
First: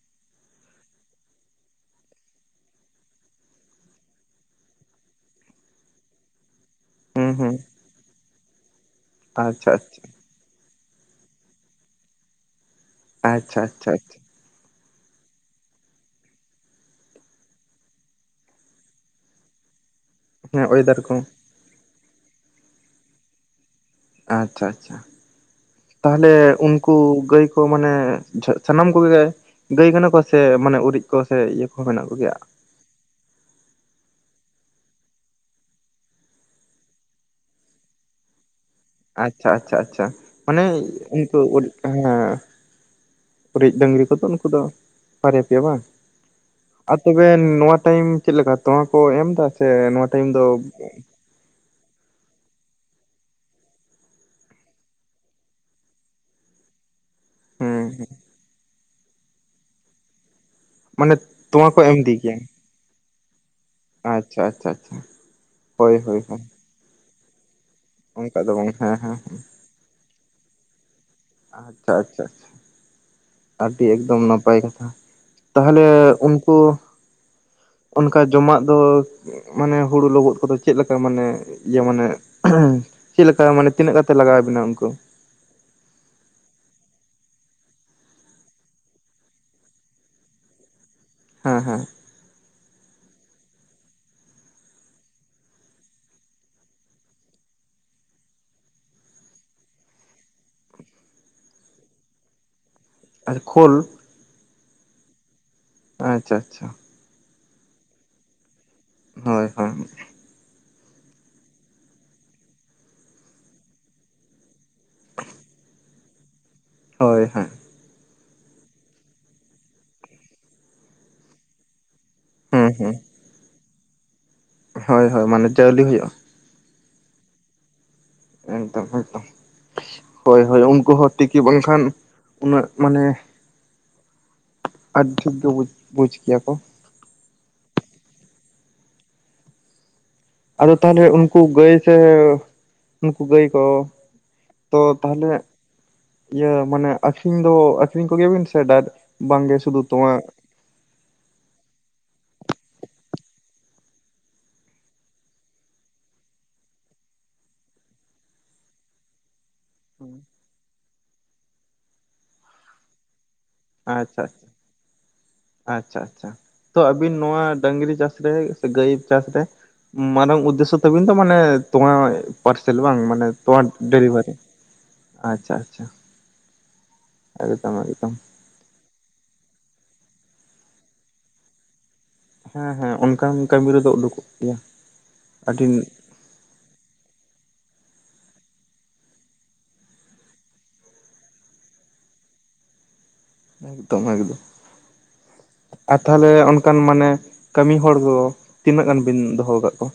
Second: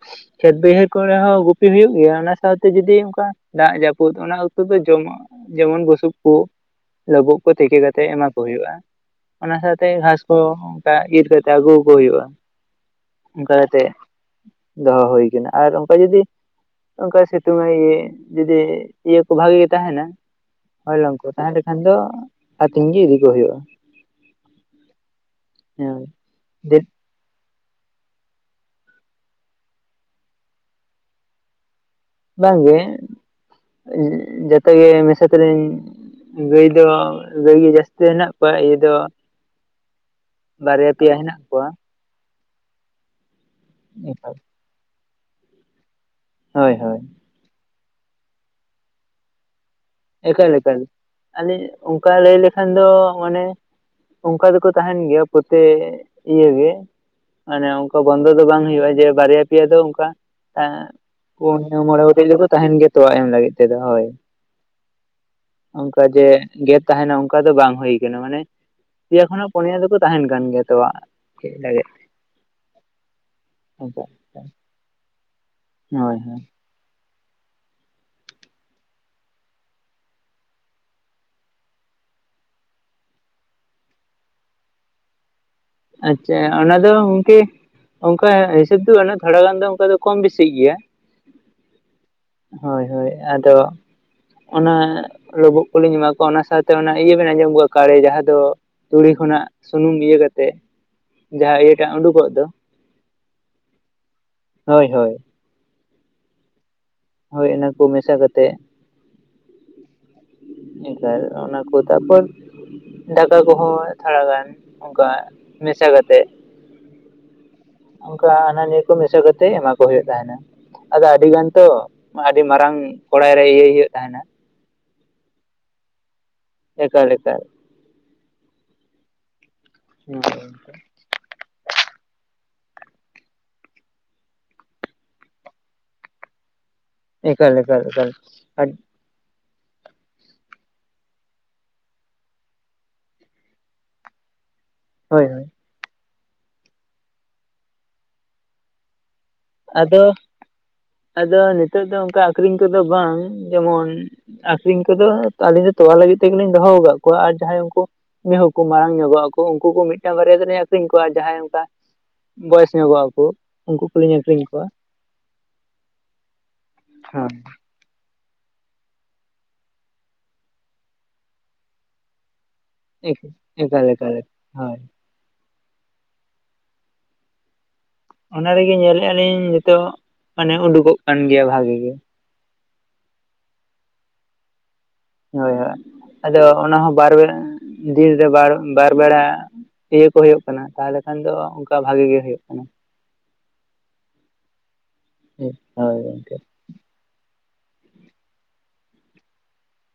ᱠᱷᱮᱛ ᱵᱟᱹᱭᱦᱟᱹᱲ ᱠᱚᱨᱮ ᱦᱚᱸ ᱜᱩᱯᱤ ᱦᱩᱭᱩᱜ ᱜᱮᱭᱟ ᱚᱱᱟ ᱥᱟᱶᱛᱮ ᱡᱩᱫᱤ ᱚᱱᱠᱟ ᱫᱟᱜ ᱡᱟᱹᱯᱩᱫ ᱚᱱᱟ ᱚᱠᱛᱚ ᱫᱚ ᱡᱚᱢᱟᱜ ᱡᱮᱢᱚᱱ ᱵᱩᱥᱩᱵ ᱠᱚ ᱦᱩᱸ ᱞᱳᱵᱳᱜ ᱠᱚ ᱦᱩᱸ ᱛᱮᱠᱮ ᱠᱟᱛᱮᱫ ᱮᱢᱟ ᱠᱚ ᱦᱩᱭᱩᱜᱼᱟ ᱚᱱᱟ ᱟᱪᱪᱷᱟ ᱥᱟᱶᱛᱮ ᱟᱪᱪᱷᱟ ᱜᱷᱟᱥ ᱚ ᱚᱱᱠᱟ ᱤᱨ ᱠᱟᱛᱮ ᱟᱹᱜᱩᱣᱟ ᱠᱚ ᱦᱩᱭᱩᱜᱼᱟ ᱚᱱᱠᱟ ᱟᱪᱪᱷᱟ ᱠᱟᱛᱮ ᱟᱪᱪᱷᱟ ᱟᱪᱪᱷᱟ ᱫᱚᱦᱚ ᱦᱩᱭ ᱠᱟᱱᱟ ᱟᱨ ᱚᱱᱠᱟ ᱡᱩᱫᱤ ᱚᱱᱠᱟᱭ ᱥᱤᱛᱩᱝ ᱟᱭ ᱤᱭᱟᱹᱭᱟᱭ ᱡᱩᱫᱤ ᱤᱭᱟᱹ ᱠᱚ ᱵᱷᱟᱹᱜᱤ ᱜᱮ ᱛᱟᱦᱮᱸᱱᱟ ᱦᱮᱸ ᱚᱭᱮᱫᱟᱨ ᱦᱚᱭᱞᱚᱝ ᱠᱚ ᱛᱟᱦᱚᱞᱮ ᱠᱷᱟᱱ ᱫᱚ ᱟᱹᱛᱤᱧ ᱜᱮ ᱤᱫᱤ ᱠᱚ ᱦᱩᱭᱩᱜᱼᱟ ᱟᱪᱪᱷᱟ ᱟᱪᱪᱷᱟ ᱦᱮᱸ ᱛᱟᱦᱚᱞᱮ ᱩᱱᱠᱩ ᱜᱟᱹᱭ ᱢᱟᱱᱮ ᱡᱷᱚ ᱥᱟᱱᱟᱢ ᱠᱚᱜᱮ ᱜᱟᱹᱭ ᱠᱟᱱᱟ ᱠᱚ ᱥᱮ ᱢᱟᱱᱮ ᱩᱨᱤᱡ ᱠᱚ ᱥᱮ ᱤᱭᱟᱹ ᱠᱚᱦᱚᱸ ᱢᱮᱱᱟᱜ ᱠᱚᱣᱟ ᱵᱟᱝᱜᱮ ᱡᱚᱛᱚ ᱜᱮ ᱢᱮᱥᱟ ᱛᱮᱞᱤᱧ ᱜᱟᱹᱭ ᱫᱚ ᱜᱟᱹᱭ ᱜᱮ ᱡᱟᱹᱥᱛᱤ ᱦᱮᱱᱟᱜ ᱠᱚᱣᱟ ᱤᱭᱟᱹ ᱫᱚ ᱟᱪᱷᱟ-ᱟᱪᱷᱟ, ᱟᱪᱷᱟ ᱢᱟᱱᱮ ᱵᱟᱨᱭᱟ ᱯᱮᱭᱟ ᱦᱮᱱᱟᱜ ᱩᱱᱠᱩ ᱠᱚᱣᱟ ᱦᱮᱸ ᱩᱨᱤᱡ ᱰᱟᱹᱝᱨᱤ ᱠᱚᱫᱚ ᱮᱠᱟᱞ ᱩᱱᱠᱩ ᱫᱚ ᱵᱟᱨᱭᱟ ᱯᱮᱭᱟ ᱵᱟᱝ ᱦᱳᱭ ᱟᱨ ᱦᱳᱭ ᱛᱚᱵᱮ ᱱᱚᱣᱟ ᱴᱟᱹᱭᱤᱢ ᱪᱮᱫ ᱞᱮᱠᱟ ᱛᱚᱣᱟ ᱠᱚ ᱮᱢ ᱮᱫᱟ ᱥᱮ ᱱᱚᱣᱟ ᱴᱟᱭᱤᱢ ᱫᱚ ᱮᱠᱟᱞ-ᱮᱠᱟᱞ ᱟᱹᱞᱤᱧ ᱚᱱᱠᱟ ᱞᱟᱹᱭ ᱞᱮᱠᱷᱟᱱ ᱫᱚ ᱢᱟᱱᱮ ᱚᱱᱠᱟ ᱫᱚᱠᱚ ᱛᱟᱦᱮᱱ ᱜᱮᱭᱟ ᱯᱚᱨᱛᱮ ᱤᱭᱟᱹ ᱜᱮ ᱢᱟᱱᱮ ᱚᱱᱠᱟ ᱦᱩᱸ ᱵᱚᱱᱫᱚ ᱫᱚ ᱵᱟᱝ ᱦᱩᱭᱩᱜᱼᱟ ᱡᱮ ᱵᱟᱨᱭᱟ ᱯᱮᱭᱟ ᱫᱚ ᱚᱱᱠᱟ ᱮ ᱢᱟᱱᱮ ᱯᱩᱱᱭ ᱛᱚᱣᱟ ᱠᱚ ᱮᱢ ᱢᱚᱬᱮ ᱤᱫᱤ ᱜᱚᱴᱮᱡ ᱜᱮᱭᱟ ᱫᱚᱠᱚ ᱛᱟᱦᱮᱱ ᱜᱮᱭᱟ ᱛᱚᱣᱟ ᱮᱢ ᱞᱟᱹᱜᱤᱫ ᱛᱮᱫᱚ ᱦᱚᱭ ᱟᱪᱷᱟ-ᱟᱪᱷᱟ, ᱟᱪᱷᱟ ᱚᱱᱠᱟ ᱡᱮ ᱜᱮ ᱛᱟᱦᱮᱱᱟ ᱚᱱᱠᱟ ᱫᱚ ᱵᱟᱝ ᱦᱩᱭ ᱠᱟᱱᱟ ᱢᱟᱱᱮ ᱚᱱᱠᱟ ᱫᱚ ᱵᱟᱝ ᱦᱮᱸ ᱦᱮᱸ ᱡᱮᱠᱷᱚᱱᱟᱜ ᱯᱩᱱᱭᱟᱹ ᱫᱚᱠᱚ ᱛᱟᱦᱮᱱ ᱠᱟᱱ ᱜᱮᱭᱟ ᱛᱚᱣᱟᱜ ᱟᱪᱷᱟ-ᱟᱪᱷᱟ ᱟᱹᱰᱤ ᱚᱱᱠᱟ ᱮᱠᱫᱚᱢ ᱱᱟᱯᱟᱭ ᱠᱟᱛᱷᱟ ᱛᱟᱦᱞᱮ ᱦᱳᱭ ᱦᱳᱭ ᱩᱱᱠᱩ ᱚᱱᱠᱟ ᱡᱚᱢᱟᱜ ᱫᱚ ᱢᱟᱱᱮ ᱦᱳᱲᱳ ᱞᱚᱵᱩᱜ ᱠᱚᱫᱚ ᱪᱮᱫ ᱞᱮᱠᱟ ᱢᱟᱱᱮ ᱤᱭᱟᱹ ᱢᱟᱱᱮ ᱪᱮᱫ ᱞᱮᱠᱟ ᱢᱟᱱᱮ ᱛᱤᱱᱟᱹᱜ ᱠᱟᱛᱮ ᱞᱟᱜᱟᱣ ᱟᱵᱤᱱᱟ ᱩᱱᱠᱩ ᱟᱪᱷᱟ ᱚᱱᱟ ᱫᱚ ᱜᱚᱝᱠᱮ ᱚᱱᱠᱟ ᱦᱤᱥᱟᱹᱵ ᱫᱚ ᱜᱷᱟᱱᱮ ᱛᱷᱚᱲᱟ ᱜᱟᱱ ᱫᱚ ᱚᱱᱠᱟ ᱫᱚ ᱠᱚᱢ ᱵᱤᱥᱤᱜ ᱜᱮᱭᱟ ᱦᱮᱸᱻᱦᱮᱸ ᱦᱚᱭ-ᱦᱚᱭ ᱟᱫᱚ ᱚᱱᱟ ᱞᱩᱵᱩᱜ ᱠᱚᱞᱤᱧ ᱮᱢᱟ ᱠᱚᱣᱟ ᱚᱱᱟ ᱥᱟᱶᱛᱮ ᱚᱱᱟ ᱤᱭᱟᱹ ᱵᱮᱱ ᱟᱸᱡᱚᱢ ᱠᱟᱜ ᱜᱮᱭᱟ ᱠᱟᱲᱮ ᱡᱟᱦᱟᱸ ᱫᱚ ᱛᱩᱲᱤ ᱠᱷᱚᱱᱟᱜ ᱥᱩᱱᱩᱢ ᱤᱭᱟᱹ ᱠᱟᱛᱮᱜ ᱡᱟᱦᱟᱸ ᱤᱭᱟᱹᱴᱟᱜ ᱩᱰᱩᱠᱚᱜ ᱫᱚ ᱟᱪᱷᱟ ᱠᱷᱩᱞ ᱦᱚᱭ-ᱦᱚᱭ ᱟᱪᱷᱟ-ᱟᱪᱷᱟ ᱦᱚᱭ ᱚᱱᱟ ᱠᱚ ᱢᱮᱥᱟ ᱠᱟᱛᱮᱜ ᱦᱚᱭ-ᱦᱚᱭ ᱤᱠᱷᱟ. ᱱ ᱚᱱᱟ ᱠᱚ ᱛᱟᱨᱯᱚᱨ ᱫᱟᱠᱟ ᱠᱚᱦᱚᱸ ᱛᱷᱚᱲᱟᱜᱟᱱ ᱚᱱᱠᱟ ᱢᱮᱥᱟ ᱠᱟᱛᱮᱜ ᱾ ᱦᱚᱭ ᱦᱮᱸ ᱚᱱᱠᱟ ᱦᱟᱱᱟ ᱱᱤᱭᱟᱹ ᱠᱚ ᱢᱮᱥᱟ ᱠᱟᱛᱮᱜ ᱮᱢᱟ ᱠᱚ ᱦᱩᱭᱩᱜ ᱛᱟᱦᱮᱱᱟ ᱾ ᱟᱫᱚ ᱟᱹᱰᱤ ᱜᱟᱱ ᱛᱚ ᱟᱹᱰᱤ ᱦᱩᱸ ᱢᱟᱨᱟᱝ ᱠᱚᱲᱟᱭ ᱨᱮ ᱤᱭᱟᱹᱭ ᱦᱩᱭᱩᱜ ᱛᱟᱦᱮᱱᱟ ᱾ ᱦᱚᱭ-ᱦᱚᱭ ᱢᱟᱱᱮ ᱪᱟᱣᱞᱤ ᱦᱩᱭᱩᱜᱼᱟ ᱾ ᱮᱠᱟᱞ-ᱮᱠᱟᱞ ᱮᱠᱫᱚᱢ-ᱮᱠᱫᱚᱢ ᱦᱳᱭ ᱦᱚᱭ-ᱦᱚᱭ ᱩᱱᱠᱩ ᱦᱚᱸ ᱛᱤᱠᱤ ᱵᱟᱝᱠᱷᱟᱱ ᱩᱱᱟᱹᱜ ᱢᱟᱱᱮ ᱟᱹᱰᱤᱷᱤᱠ ᱜᱮ ᱵᱩᱡᱽ, ᱵᱩᱡᱽ ᱜᱮᱭᱟ ᱠᱚ ᱮᱠᱟᱞ-ᱮᱠᱟᱞ, ᱮᱠᱟᱞ ᱟᱫᱚ ᱛᱟᱦᱚᱞᱮ ᱩᱱᱠᱩ ᱜᱟᱹᱭ ᱥᱮ ᱩᱱᱠᱩ ᱜᱟᱹᱭ ᱠᱚ ᱛᱚ ᱦᱳᱭ ᱛᱟᱦᱚᱞᱮ ᱦᱳᱭ ᱤᱭᱟᱹ ᱢᱟᱱᱮ ᱟᱠᱷᱨᱤᱧ ᱫᱚ ᱟᱠᱷᱨᱤᱧ ᱠᱚᱜᱮᱭᱟᱵᱤᱱ ᱥᱮ ᱰᱟᱨ ᱵᱟᱝᱜᱮ ᱥᱩᱫᱷᱩ ᱟᱫᱚ ᱛᱚᱣᱟ᱾ ᱟᱫᱚ ᱱᱤᱛᱚᱜ ᱫᱚ ᱚᱱᱠᱟ ᱟᱠᱷᱨᱤᱧ ᱠᱚᱫᱚ ᱵᱟᱝ ᱡᱮᱢᱚᱱ ᱟᱹᱠᱷᱨᱤᱧ ᱠᱚᱫᱚ ᱟᱹᱞᱤᱧ ᱫᱚ ᱛᱚᱣᱟ ᱞᱟᱹᱜᱤᱫ ᱛᱮᱜᱮ ᱞᱤᱧ ᱫᱚᱦᱚ ᱟᱠᱟᱫ ᱠᱚᱣᱟ ᱟᱨ ᱡᱟᱦᱟᱸᱭ ᱩᱱᱠᱩ ᱢᱤᱦᱩᱠᱚ ᱢᱟᱨᱟᱝ ᱧᱚᱜᱚᱜ ᱟᱠᱚ ᱩᱱᱠᱩ ᱠᱚ ᱢᱤᱫᱴᱟᱝ ᱵᱟᱨᱭᱟ ᱛᱮᱤᱧ ᱟᱹᱠᱷᱨᱤᱧ ᱠᱚᱣᱟ ᱾ ᱡᱟᱦᱟᱸᱭ ᱚᱱᱠᱟ ᱵᱚᱭᱮᱥ ᱧᱚᱜᱚᱜ ᱟᱠᱚ ᱩᱱᱠᱩ ᱠᱚᱞᱤ ᱧᱮᱞ ᱟᱪᱷᱟ-ᱟᱪᱷᱟ ᱛᱚ ᱟᱵᱤᱱ ᱱᱚᱣᱟ ᱦᱮᱸ ᱰᱟᱝᱨᱤ ᱪᱟᱥ ᱨᱮ ᱥᱮ ᱜᱟᱹᱭ ᱪᱟᱥ ᱨᱮ ᱢᱟᱨᱟᱝ ᱩᱫᱽᱫᱮᱥᱥᱚ ᱛᱟᱹᱵᱤᱱ ᱫᱚ ᱢᱟᱱᱮ ᱛᱚᱣᱟ ᱾ ᱯᱟᱨᱥᱮᱞ ᱵᱟᱝ ᱢᱟᱱᱮ ᱛᱚᱣᱟ ᱮᱠᱟᱞ ᱮᱠᱟᱞ ᱰᱮᱞᱤᱵᱷᱟᱨᱤ ᱦᱳᱭ ᱾ ᱟᱪᱷᱟ-ᱟᱪᱷᱟ ᱮᱠᱫᱚᱢ-ᱮᱠᱫᱚᱢ ᱚᱱᱟ ᱨᱮᱜᱮ ᱧᱮᱞᱮᱜ ᱟᱹᱞᱤᱧ ᱱᱤᱛᱚᱜ ᱢᱟᱱᱮ ᱩᱰᱩᱠᱚᱜ ᱠᱟᱱ ᱜᱮᱭᱟ ᱵᱷᱟᱹᱜᱤ ᱜᱮ ᱾ ᱦᱮᱸᱻᱦᱮᱸ ᱚᱱᱠᱟᱱ ᱠᱟᱹᱢᱤ ᱨᱮᱫᱚ ᱩᱰᱩᱠᱚᱜ ᱜᱮᱭᱟ ᱾ ᱦᱳᱭ ᱦᱳᱭ ᱟᱫᱚ ᱚᱱᱟ ᱦᱚᱸ ᱵᱟᱨ ᱫᱤᱱ ᱨᱮ ᱵᱟᱨ ᱵᱮᱲᱟ ᱤᱭᱟᱹ ᱠᱚ ᱦᱩᱭᱩᱜ ᱠᱟᱱᱟ ᱛᱟᱦᱚᱞᱮ ᱠᱷᱟᱱ ᱫᱚ ᱚᱱᱠᱟ ᱵᱷᱟᱜᱮ ᱜᱮ ᱦᱩᱭᱩᱜ ᱠᱟᱱᱟ ᱾ ᱮᱠᱫᱚᱢ ᱮᱠᱫᱚᱢ ᱦᱳᱭ ᱟᱨ ᱜᱚᱝᱠᱮ ᱛᱟᱦᱞᱮ ᱚᱱᱠᱟᱱ ᱢᱟᱱᱮ ᱠᱟᱹᱢᱤ ᱦᱚᱲ ᱫᱚ ᱛᱤᱱᱟᱹᱜ ᱜᱟᱱ ᱵᱤᱱ ᱫᱚᱦᱚ ᱟᱠᱟᱫ ᱠᱚᱣᱟ?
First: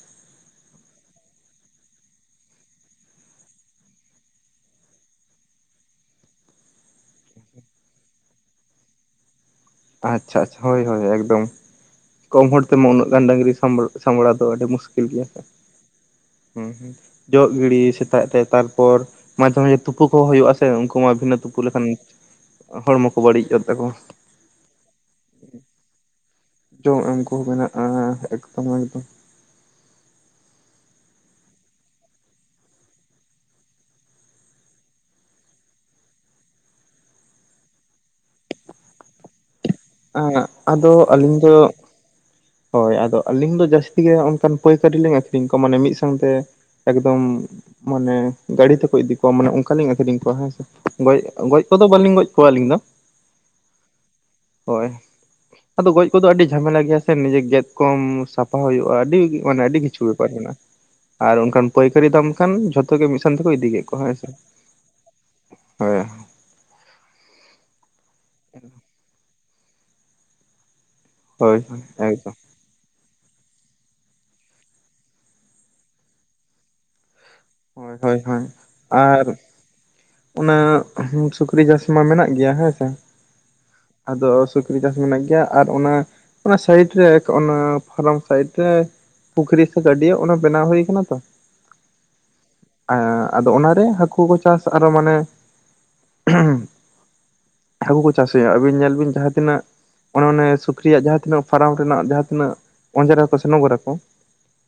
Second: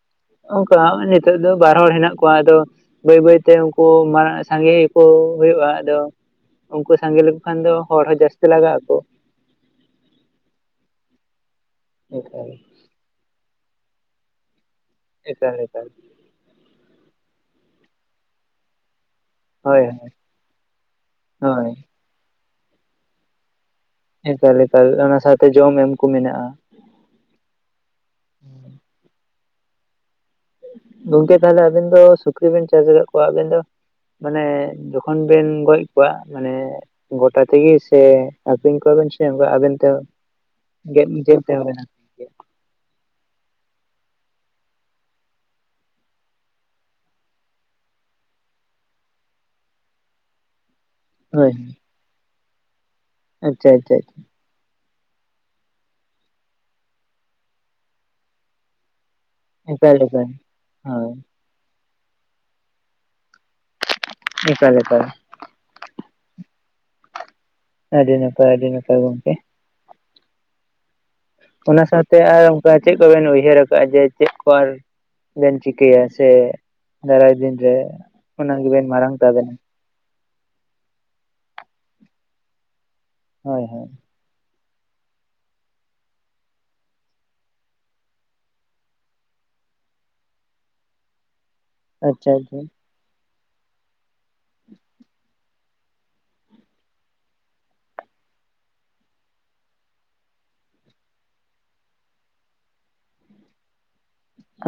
ᱚᱱᱠᱟ ᱱᱤᱛᱚᱜ ᱫᱚ ᱵᱟᱨ ᱦᱚᱲ ᱦᱮᱱᱟᱜ ᱠᱚᱣᱟ ᱟᱫᱚ ᱾ ᱵᱟᱹᱭ ᱵᱟᱹᱭᱛᱮ ᱩᱱᱠᱩ ᱢᱟᱨᱟᱝ ᱥᱟᱸᱜᱮ ᱠᱚ ᱦᱩᱭᱩᱜᱼᱟ ᱟᱫᱚ ᱾ ᱩᱱᱠᱩ ᱥᱟᱸᱜᱮ ᱞᱮᱠᱚ ᱠᱷᱟᱱ ᱫᱚ ᱦᱚᱲ ᱦᱚᱸ ᱡᱟᱹᱥᱛᱤ ᱞᱟᱜᱟᱜ ᱟᱠᱚ ᱾ ᱟᱪᱪᱷᱟ ᱟᱪᱪᱷᱟ ᱦᱳᱭ ᱦᱳᱭ ᱮᱠᱫᱚᱢ ᱠᱚᱢ ᱮᱠᱟᱞ ᱦᱚᱲ ᱛᱮᱢᱟ ᱩᱱᱟᱹᱜ ᱜᱟᱱ ᱰᱟᱹᱜᱝᱨᱤ ᱥᱟᱢ ᱥᱟᱢᱵᱲᱟᱣ ᱫᱚ ᱟᱹᱰᱤ ᱢᱩᱥᱠᱤᱞ ᱢᱩᱠᱤᱞ ᱜᱮᱭᱟ ᱥᱮ ᱮᱠᱟᱞ ᱮᱠᱟᱞ ᱦᱸ ᱦᱸ ᱡᱚᱜ ᱜᱤᱲᱤ ᱥᱮᱛᱟᱜ ᱛᱮ ᱛᱟᱨᱯᱚᱨ ᱢᱟᱡᱷᱮ ᱢᱟᱡᱷᱮ ᱦᱳᱭ ᱛᱩ ᱠᱚᱦᱚᱸ ᱦᱩᱭᱩᱜᱼᱟ ᱥᱮ ᱾ ᱩᱱᱠᱩ ᱢᱟ ᱵᱷᱤᱱᱟᱹ ᱛᱩᱯᱩ ᱦᱳᱭ ᱞᱮᱠᱷᱟᱱ ᱦᱚᱲᱢᱚ ᱠᱚ ᱵᱟᱹᱲᱤᱡᱚᱜ ᱛᱟᱠᱚᱣᱟ ᱾ ᱮᱠᱟᱞ ᱮᱠᱟᱞ ᱚᱱᱟ ᱥᱟᱶᱛᱮ ᱡᱚᱢ ᱮᱢ ᱠᱚ ᱢᱮᱱᱟᱜᱼᱟ ᱾ ᱡᱚᱢ ᱮᱢ ᱠᱚᱦᱚᱸ ᱢᱮᱱᱟᱜᱼᱟ ᱮᱠᱫᱚᱢ ᱮᱠᱫᱚᱢ ᱾ ᱜᱚᱝᱠᱮ ᱛᱟᱦᱚᱞᱮ ᱟᱹᱵᱤᱱ ᱫᱚ ᱥᱩᱠᱨᱤ ᱵᱤᱱ ᱪᱟᱥ ᱟᱠᱟᱫ ᱠᱚᱣᱟ ᱟᱹᱵᱤᱱ ᱫᱚ ᱢᱟᱱᱮ ᱡᱚᱠᱷᱚᱱ ᱵᱤᱱ ᱜᱚᱡ ᱠᱚᱣᱟ ᱢᱟᱱᱮ ᱜᱚᱴᱟ ᱛᱮᱜᱮ ᱥᱮ ᱟᱹᱠᱷᱨᱤᱧ ᱠᱚᱣᱟᱵᱮᱱ ᱥᱮ ᱟᱵᱮᱱ ᱛᱮ ᱟᱫᱚ ᱟᱹᱞᱤᱧ ᱜᱮᱫᱪᱤᱱ ᱫᱚ ᱛᱮᱵᱱᱟ? ᱦᱳᱭ ᱟᱫᱚ ᱟᱹᱞᱤᱧ ᱫᱚ ᱡᱟᱹᱥᱛᱤ ᱜᱮ ᱚᱱᱠᱟᱱ ᱯᱟᱹᱭᱠᱟᱹᱨᱤ ᱞᱤᱧ ᱟᱹᱠᱷᱨᱤᱧ ᱠᱚᱣᱟ ᱢᱟᱱᱮ ᱢᱤᱫ ᱥᱟᱶᱛᱮ ᱾ ᱮᱠᱫᱚᱢ ᱢᱟᱱᱮ ᱜᱟ. ᱰᱤ ᱛᱮᱠᱚ ᱤᱫᱤ ᱠᱚᱣᱟ ᱢᱟᱱᱮ ᱚᱱᱠᱟᱞᱤᱧ ᱟᱠᱷᱨᱤᱧ ᱠᱚᱣᱟ ᱦᱮᱸ ᱥᱮ ᱾ ᱜᱚᱡ ᱦᱳᱭ ᱜᱚᱡ ᱠᱚᱫᱚ ᱵᱟᱹᱞᱤᱧ ᱜᱚᱡ ᱠᱚᱣᱟ ᱟᱹᱞᱤᱧ ᱫᱚ ᱾ ᱟᱪᱪᱷᱟ ᱟᱪᱷᱟ ᱟᱪᱷᱟ ᱦᱳᱭ ᱟᱫᱚ ᱜᱚᱡ ᱠᱚᱫᱚ ᱟᱹᱰᱤ ᱡᱷᱟᱢᱮᱞᱟ ᱜᱮᱭᱟ ᱥᱮ ᱾ ᱱᱤᱡᱮ ᱜᱮᱫ ᱠᱚᱢ ᱥᱟᱯᱷᱟ ᱦᱩᱭᱩᱜᱼᱟ ᱾ ᱟᱹᱰᱤ ᱢᱟᱱᱮ ᱟᱹᱰᱤ ᱮᱠᱟᱞ ᱠᱤᱪᱷᱩ ᱮᱠᱟᱞ ᱵᱮᱯᱟᱨ ᱢᱮᱱᱟᱜᱼᱟ ᱦᱳᱭ ᱟᱨ ᱚᱱᱠᱟᱱ ᱯᱟᱹᱭᱠᱟᱹᱨᱤ ᱫᱟᱢ ᱠᱷᱟᱱ ᱡᱷᱚᱛᱚ ᱜᱮ ᱢᱤᱫ ᱥᱟᱶᱛᱮ ᱛᱮᱠᱚ ᱤᱫᱤᱭ ᱠᱮᱫ ᱠᱚᱣᱟ ᱦᱮᱸ ᱥᱮ ᱾ ᱮᱠᱟᱞ ᱮᱠᱟᱞ ᱦᱳᱭ ᱟᱹᱰᱤ ᱱᱟᱯᱟᱭ ᱟᱹᱰᱤ ᱱᱟᱯᱟᱭ ᱜᱚᱢᱠᱮ ᱦᱳᱭ ᱚᱱᱟ ᱥᱟᱶᱛᱮ ᱮᱠᱫᱚᱢ ᱟᱨ ᱪᱮᱫ ᱠᱚᱵᱤᱱ ᱩᱭᱦᱟᱹᱨᱟ ᱟᱠᱟᱟᱜᱼᱟ ᱾ ᱡᱮ ᱪᱮᱫ ᱠᱚ ᱟᱨ ᱵᱮᱱ ᱪᱤᱠᱟᱹᱭᱟ ᱥᱮ ᱫᱟᱨᱟᱭ ᱫᱤᱱ? ᱡᱮ ᱦᱳᱭ ᱦᱳᱭ ᱦᱳᱭ ᱟᱱᱟ ᱜᱮ ᱵᱤᱱ ᱢᱟᱨᱟᱝ ᱟᱨ ᱛᱟ. ᱵᱤᱱ ᱾ ᱚᱱᱟ ᱩᱸ ᱥᱩᱠᱨᱤ ᱪᱟᱥ ᱢᱟ ᱢᱮᱱᱟᱜ ᱜᱮᱭᱟ ᱦᱮᱸ ᱥᱮ ᱦᱳᱭ ᱦᱳᱭ ᱟᱫᱚ ᱥᱩᱠᱨᱤ ᱪᱟᱥ ᱢᱮᱱᱟᱜ ᱜᱮᱭᱟ ᱟᱨ ᱚᱱᱟ ᱚᱱᱟ ᱥᱟᱭᱤᱴ ᱨᱮᱼᱮᱠ ᱚᱱᱟ ᱯᱷᱟᱨᱟᱢ ᱥᱟᱭᱤᱴ ᱨᱮ ᱯᱩᱠᱷᱨᱤ ᱥᱮ ᱜᱟᱹᱰᱤᱭᱟᱹ ᱚᱱᱟ ᱵᱮᱱᱟᱣ ᱦᱩᱭ ᱠᱟᱱᱟ ᱛᱚ ᱟᱪᱪᱷᱟ ᱟᱪᱪᱷᱟ ᱟᱹ ᱟᱫᱚ ᱚᱱᱟᱨᱮ ᱦᱟᱹᱠᱩ ᱠᱚ ᱪᱟᱥ ᱟᱨᱚ ᱢᱟᱱᱮ ᱦᱟᱹᱠᱩ ᱠᱚ ᱪᱟᱥ ᱦᱩᱭᱩᱜᱼᱟ ᱟᱵᱤᱱ ᱧᱮᱞ ᱵᱤᱱ ᱡᱟᱦᱟᱸ ᱛᱤᱱᱟᱹᱜ ᱚᱱᱮ ᱚᱱᱮ ᱥᱩᱠᱨᱤᱭᱟᱜ ᱡᱟᱦᱟᱸ ᱛᱤᱱᱟᱹᱜ ᱯᱷᱟᱨᱟᱢ ᱨᱮᱱᱟᱜ ᱡᱟᱦᱟᱸ ᱛᱤᱱᱟᱹᱜ ᱚᱸᱡᱨᱟᱠᱚ ᱥᱮ ᱱᱚᱜᱽᱨᱟᱠᱚ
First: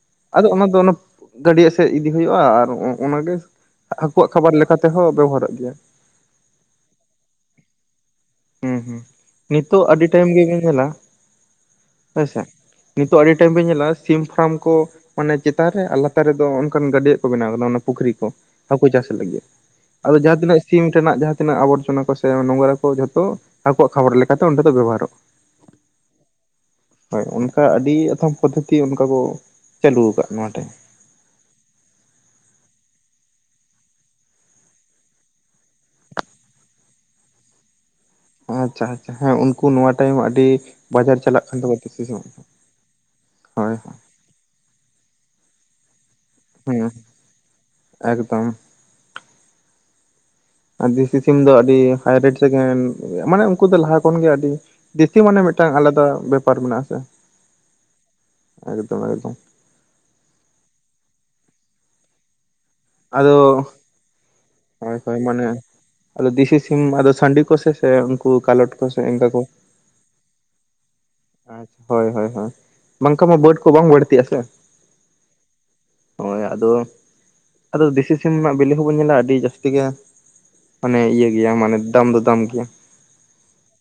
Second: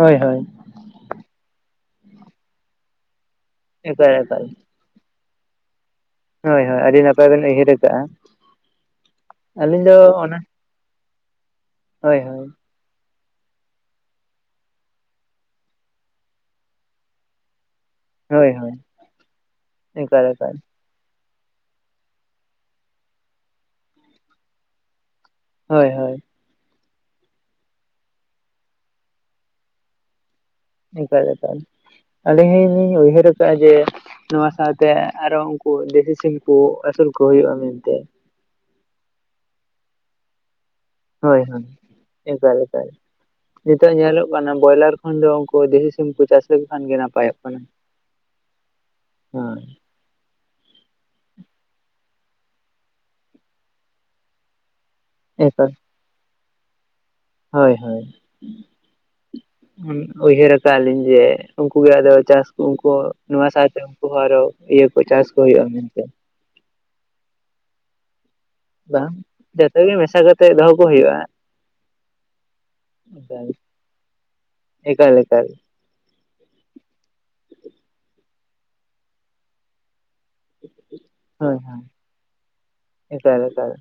ᱦᱳᱭ ᱦᱳᱭ ᱟᱫᱚ ᱚᱱᱟ ᱫᱚ ᱚᱱᱟ ᱜᱟᱹᱰᱤᱭᱟᱜ ᱥᱮᱫ ᱤᱫᱤ ᱦᱩᱭᱩᱜᱼᱟ ᱟᱨ ᱚᱱᱟᱜᱮ ᱮᱠᱟᱞ ᱦᱟᱠᱩᱣᱟᱜ ᱮᱠᱟᱞ ᱠᱷᱟᱵᱟᱨ ᱞᱮᱠᱟᱛᱮᱦᱚᱸ ᱵᱮᱵᱚᱦᱟᱨᱚᱜ ᱜᱮᱭᱟ ᱦᱳᱭ ᱦᱳᱭ ᱟᱹᱰᱤ ᱱᱟᱯᱟᱭ ᱵᱮᱱ ᱩᱭᱦᱟᱹᱨ ᱟᱠᱟᱜᱼᱟ ᱦᱩᱸ ᱦᱩᱸ ᱱᱤᱛᱚᱜ ᱟᱹᱞᱤᱧ ᱫᱚ ᱟᱹᱰᱤ ᱴᱟᱭᱤᱢ ᱚᱱᱟ ᱜᱮᱵᱤᱱ ᱧᱮᱞᱟ ᱦᱳᱭ ᱦᱮᱸᱥᱮ ᱦᱳᱭ ᱱᱤᱛᱚᱜ ᱟᱹᱰᱤ ᱴᱟ. ᱭᱤᱢ ᱵᱤᱱ ᱧᱮᱞᱟ ᱥᱤᱢ ᱯᱷᱟᱨᱟᱢ ᱠᱚ ᱢᱟᱱᱮ ᱪᱮᱛᱟᱱ ᱨᱮ ᱟᱨ ᱞᱟᱛᱟᱨ ᱨᱮᱫᱚ ᱚᱱᱠᱟᱱ ᱜᱟᱹᱰᱤᱭᱟᱹᱜ ᱠᱚ ᱵᱮᱱᱟᱣ ᱠᱟᱫᱟ ᱚᱱᱟ ᱯᱩᱠᱷᱨᱤ ᱠᱚ ᱦᱳᱭ ᱦᱳᱭ ᱦᱟᱹᱠᱩ ᱪᱟᱥ ᱞᱟᱹᱜᱤᱫ ᱟᱫᱚ ᱮᱠᱟᱞ ᱡᱟᱦᱟᱸ ᱮᱠᱟᱞ ᱛᱤᱱᱟᱹᱜ ᱥᱤᱢ ᱨᱮᱱᱟᱜ ᱡᱟᱦᱟᱸ ᱛᱤᱱᱟᱹᱜ ᱟᱵᱚᱨᱡᱚᱱᱟ ᱠᱚ ᱥᱮ ᱱᱚᱝᱨᱟ ᱠᱚ ᱡᱚᱛᱚ ᱟᱠᱚᱣᱟᱜ ᱠᱷᱟᱵᱟᱨ ᱞᱮᱠᱟᱛᱮ ᱚᱸᱰᱮ ᱫᱚ ᱵᱮᱵᱚᱦᱟᱨᱚᱜᱼᱟ᱾ ᱦᱳᱭ ᱦᱳᱭ ᱦᱳᱭ ᱚᱱᱠᱟ ᱟᱹᱰᱤ ᱟᱛᱷᱚᱢ ᱯᱚᱫᱽᱫᱷᱚᱛᱤ ᱚᱱᱠᱟ ᱠᱚ ᱪᱟᱹᱟᱞᱩ ᱟᱠᱟᱫ ᱱᱚᱣᱟ ᱴᱷᱮᱱ ᱮᱠᱟᱞ ᱮᱠᱟᱞ ᱟᱹᱞᱤᱧ ᱦᱚᱸᱞᱤᱧ ᱩᱭᱦᱟᱹᱨ ᱟᱠᱟᱫᱼᱟ ᱡᱮ ᱱᱚᱣᱟ ᱥᱟᱶᱛᱮ ᱟᱨᱚ ᱩᱱᱠᱩ ᱫᱮᱥᱤ ᱥᱤᱢ ᱠᱚ ᱟᱹᱥᱩᱞ ᱠᱚ ᱦᱩᱭᱩᱜᱼᱟ ᱢᱮᱱᱛᱮ ᱟᱪᱪᱷᱟ ᱟᱪᱪᱷᱟ ᱦᱮᱸ ᱩᱱᱠᱩ ᱱᱚᱣᱟ ᱴᱟᱭᱤᱢ ᱟᱹᱰᱤ ᱵᱟᱡᱟᱨ ᱦᱳᱭ ᱪᱟᱞᱟᱜ ᱠᱟᱱ ᱦᱳᱭ ᱛᱟᱠᱚ ᱛᱮ ᱥᱮ ᱪᱮᱫ? ᱦᱳᱭ ᱮᱠᱟᱞ ᱮᱠᱟᱞ ᱦᱳᱭ ᱱᱤᱛᱚᱜ ᱧᱮᱞᱚᱜ ᱠᱟᱱᱟ ᱵᱚᱭᱞᱟᱨ ᱠᱷᱚᱱ ᱫᱚ ᱩᱱᱠᱩ ᱫᱤᱥᱤ ᱥᱤᱢ ᱠᱚ ᱪᱟᱥ ᱞᱮᱠᱚ ᱠᱷᱟᱱ ᱦᱮᱸ ᱜᱮ ᱱᱟᱯᱟᱭᱚᱜ ᱠᱟᱱᱟ ᱮᱠᱫᱚᱢ ᱦᱳᱭ ᱫᱤᱥᱤ ᱥᱤᱢ ᱫᱚ ᱟᱹᱰᱤ ᱦᱟᱭᱨᱮᱴ ᱨᱮᱠᱤᱱ ᱢᱟᱱᱮ ᱩᱱᱠᱩ ᱫᱚ ᱞᱟᱦᱟ ᱠᱷᱚᱱᱜᱮ ᱟᱹᱰᱤ ᱫᱤᱥᱤ ᱢᱟᱱᱮ ᱮᱠᱟᱞ ᱢᱤᱫᱴᱟᱝ ᱟᱞᱟᱫᱟ ᱵᱮᱯᱟᱨ ᱢᱮᱱᱟᱜᱼᱟ ᱥᱮ᱾ ᱦᱳᱭ ᱦᱳᱭ᱾ ᱩᱭᱦᱟᱹᱨ ᱟᱠᱟᱜ ᱞᱤᱧ ᱡᱮ ᱩᱱᱠᱩᱜᱮ ᱟᱫᱚ ᱪᱟᱥ ᱠᱚ ᱩᱱᱠᱩ ᱟᱫᱚ ᱱᱚᱣᱟ ᱥᱟᱶᱛᱮ ᱩᱱᱠᱩ ᱦᱚᱸ ᱟᱨᱚ ᱤᱭᱟᱹ ᱦᱳᱭ ᱠᱚ ᱦᱳᱭ ᱪᱟᱥ ᱠᱚ ᱢᱟᱱᱮ ᱦᱩᱭᱩᱜᱼᱟ ᱢᱮᱱᱛᱮ ᱟᱫᱚ ᱫᱤᱥᱤ ᱥᱤᱢ ᱟᱫᱚ ᱥᱟᱸᱰᱤ ᱠᱚᱥᱮ ᱥᱮ ᱩᱱᱠᱩ ᱠᱟᱞᱚᱴ? ᱠᱚ ᱥᱮ ᱵᱟᱝ ᱮᱱᱠᱟ ᱡᱮᱛᱮ ᱜᱮ ᱢᱮᱥᱟ ᱠᱟᱛᱮᱜ ᱫᱚᱦᱚ ᱠᱚ ᱦᱩᱭᱩᱜᱼᱟ᱾ ᱟᱪ ᱦᱳᱭ ᱦᱳᱭ ᱦᱳᱭ ᱵᱟᱝᱠᱷᱟᱜ ᱢᱟ ᱵᱟᱹᱰ ᱠᱚ ᱵᱟᱝ ᱵᱟᱹᱲᱛᱤᱜᱼᱟ ᱥᱮ᱾ ᱮᱠᱟᱞ ᱮᱠᱟᱞ ᱦᱳᱭ ᱟᱫᱚ ᱟᱫᱚ ᱫᱤᱥᱤ ᱥᱤᱢ ᱱᱟᱜ ᱵᱤᱞᱤ ᱦᱚᱸᱵᱚᱱ ᱧᱮᱞᱟ ᱟᱹᱰᱤ ᱡᱟᱹᱥᱛᱤ ᱜᱮ ᱢᱟᱱᱮ ᱤᱭᱟᱹ ᱜᱮᱭᱟ ᱦᱳᱭ ᱢᱟᱱᱮ ᱦᱳᱭ ᱫᱟᱢ ᱫᱚ ᱫᱟᱢ ᱜᱮᱭᱟ᱾ ᱮᱠᱟᱞ ᱮᱠᱟᱞ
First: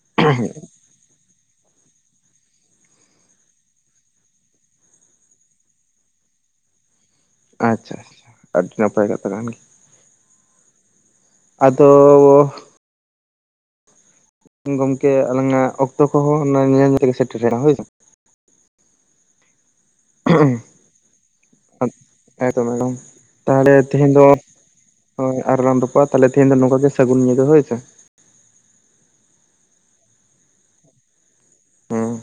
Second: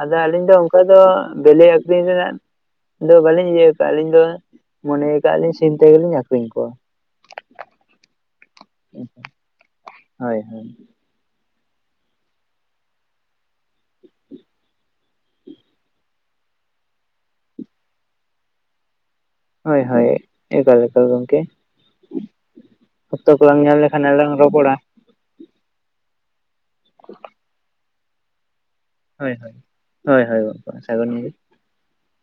ᱟᱫᱚ ᱟᱹᱞᱤᱧ ᱫᱚ ᱚᱱᱠᱟ ᱫᱚ ᱵᱮᱞᱤ ᱟᱹᱠᱷᱨᱤᱧ ᱨᱮᱱᱟᱜ ᱫᱚ ᱵᱟᱹᱞᱤᱧ ᱤᱭᱟᱹ ᱟᱠᱟᱜᱼᱟ ᱟᱹᱞᱤᱧ ᱫᱚ ᱢᱚᱱᱮᱭ ᱠᱟᱜᱼᱞᱤᱧ ᱥᱤᱢ ᱛᱮᱜᱮᱞᱤᱧ ᱟᱠᱷᱨᱤᱧ ᱠᱚᱣᱟ᱾ ᱟᱪᱪᱷᱟ ᱟᱪᱪᱷᱟ ᱟᱹᱰᱤ ᱱᱟᱯᱟᱭ ᱠᱟᱛᱷᱟ ᱠᱟᱱ ᱜᱮᱭᱟ᱾ ᱦᱳᱭ ᱦᱳᱭ᱾ ᱟᱫᱚᱻᱚ ᱜᱚᱝᱠᱮ ᱟᱞᱟᱝᱟᱜ ᱚᱠᱛᱚ ᱠᱚᱦᱚᱸ ᱚᱱᱟ ᱧᱮᱞ ᱧᱮᱞ ᱛᱮᱜᱮ ᱥᱮᱴᱮᱨᱱᱟ ᱦᱳᱭ ᱥᱮ᱾ ᱦᱳᱭ ᱦᱳᱭ ᱮᱠᱟᱞ ᱮᱠᱟᱞ ᱜᱚᱝᱠᱮ ᱮᱠᱫᱚᱢ ᱮᱠᱫᱚᱢ ᱚᱠᱛᱚ ᱠᱚᱞᱟᱝ ᱧᱮᱞ ᱞᱮᱠᱷᱟᱱ ᱟᱞᱟᱝ ᱨᱚᱯᱚᱲᱟ᱾ ᱦᱳᱭ ᱟᱨ ᱨᱟᱱ ᱨᱚᱯᱚᱨᱟ ᱛᱮᱦᱮᱧ ᱫᱚ ᱱᱚᱝᱠᱟ ᱜᱮ ᱥᱟᱹᱜᱩᱱ ᱧᱤᱫᱟᱹ ᱦᱳᱭ ᱥᱮ᱾ ᱦᱳᱭ ᱦᱳᱭ ᱦᱳᱭ ᱦᱳᱭ ᱜᱚᱢᱠᱮ ᱥᱟᱜᱚᱱ ᱧᱤ ᱦᱩᱸ᱾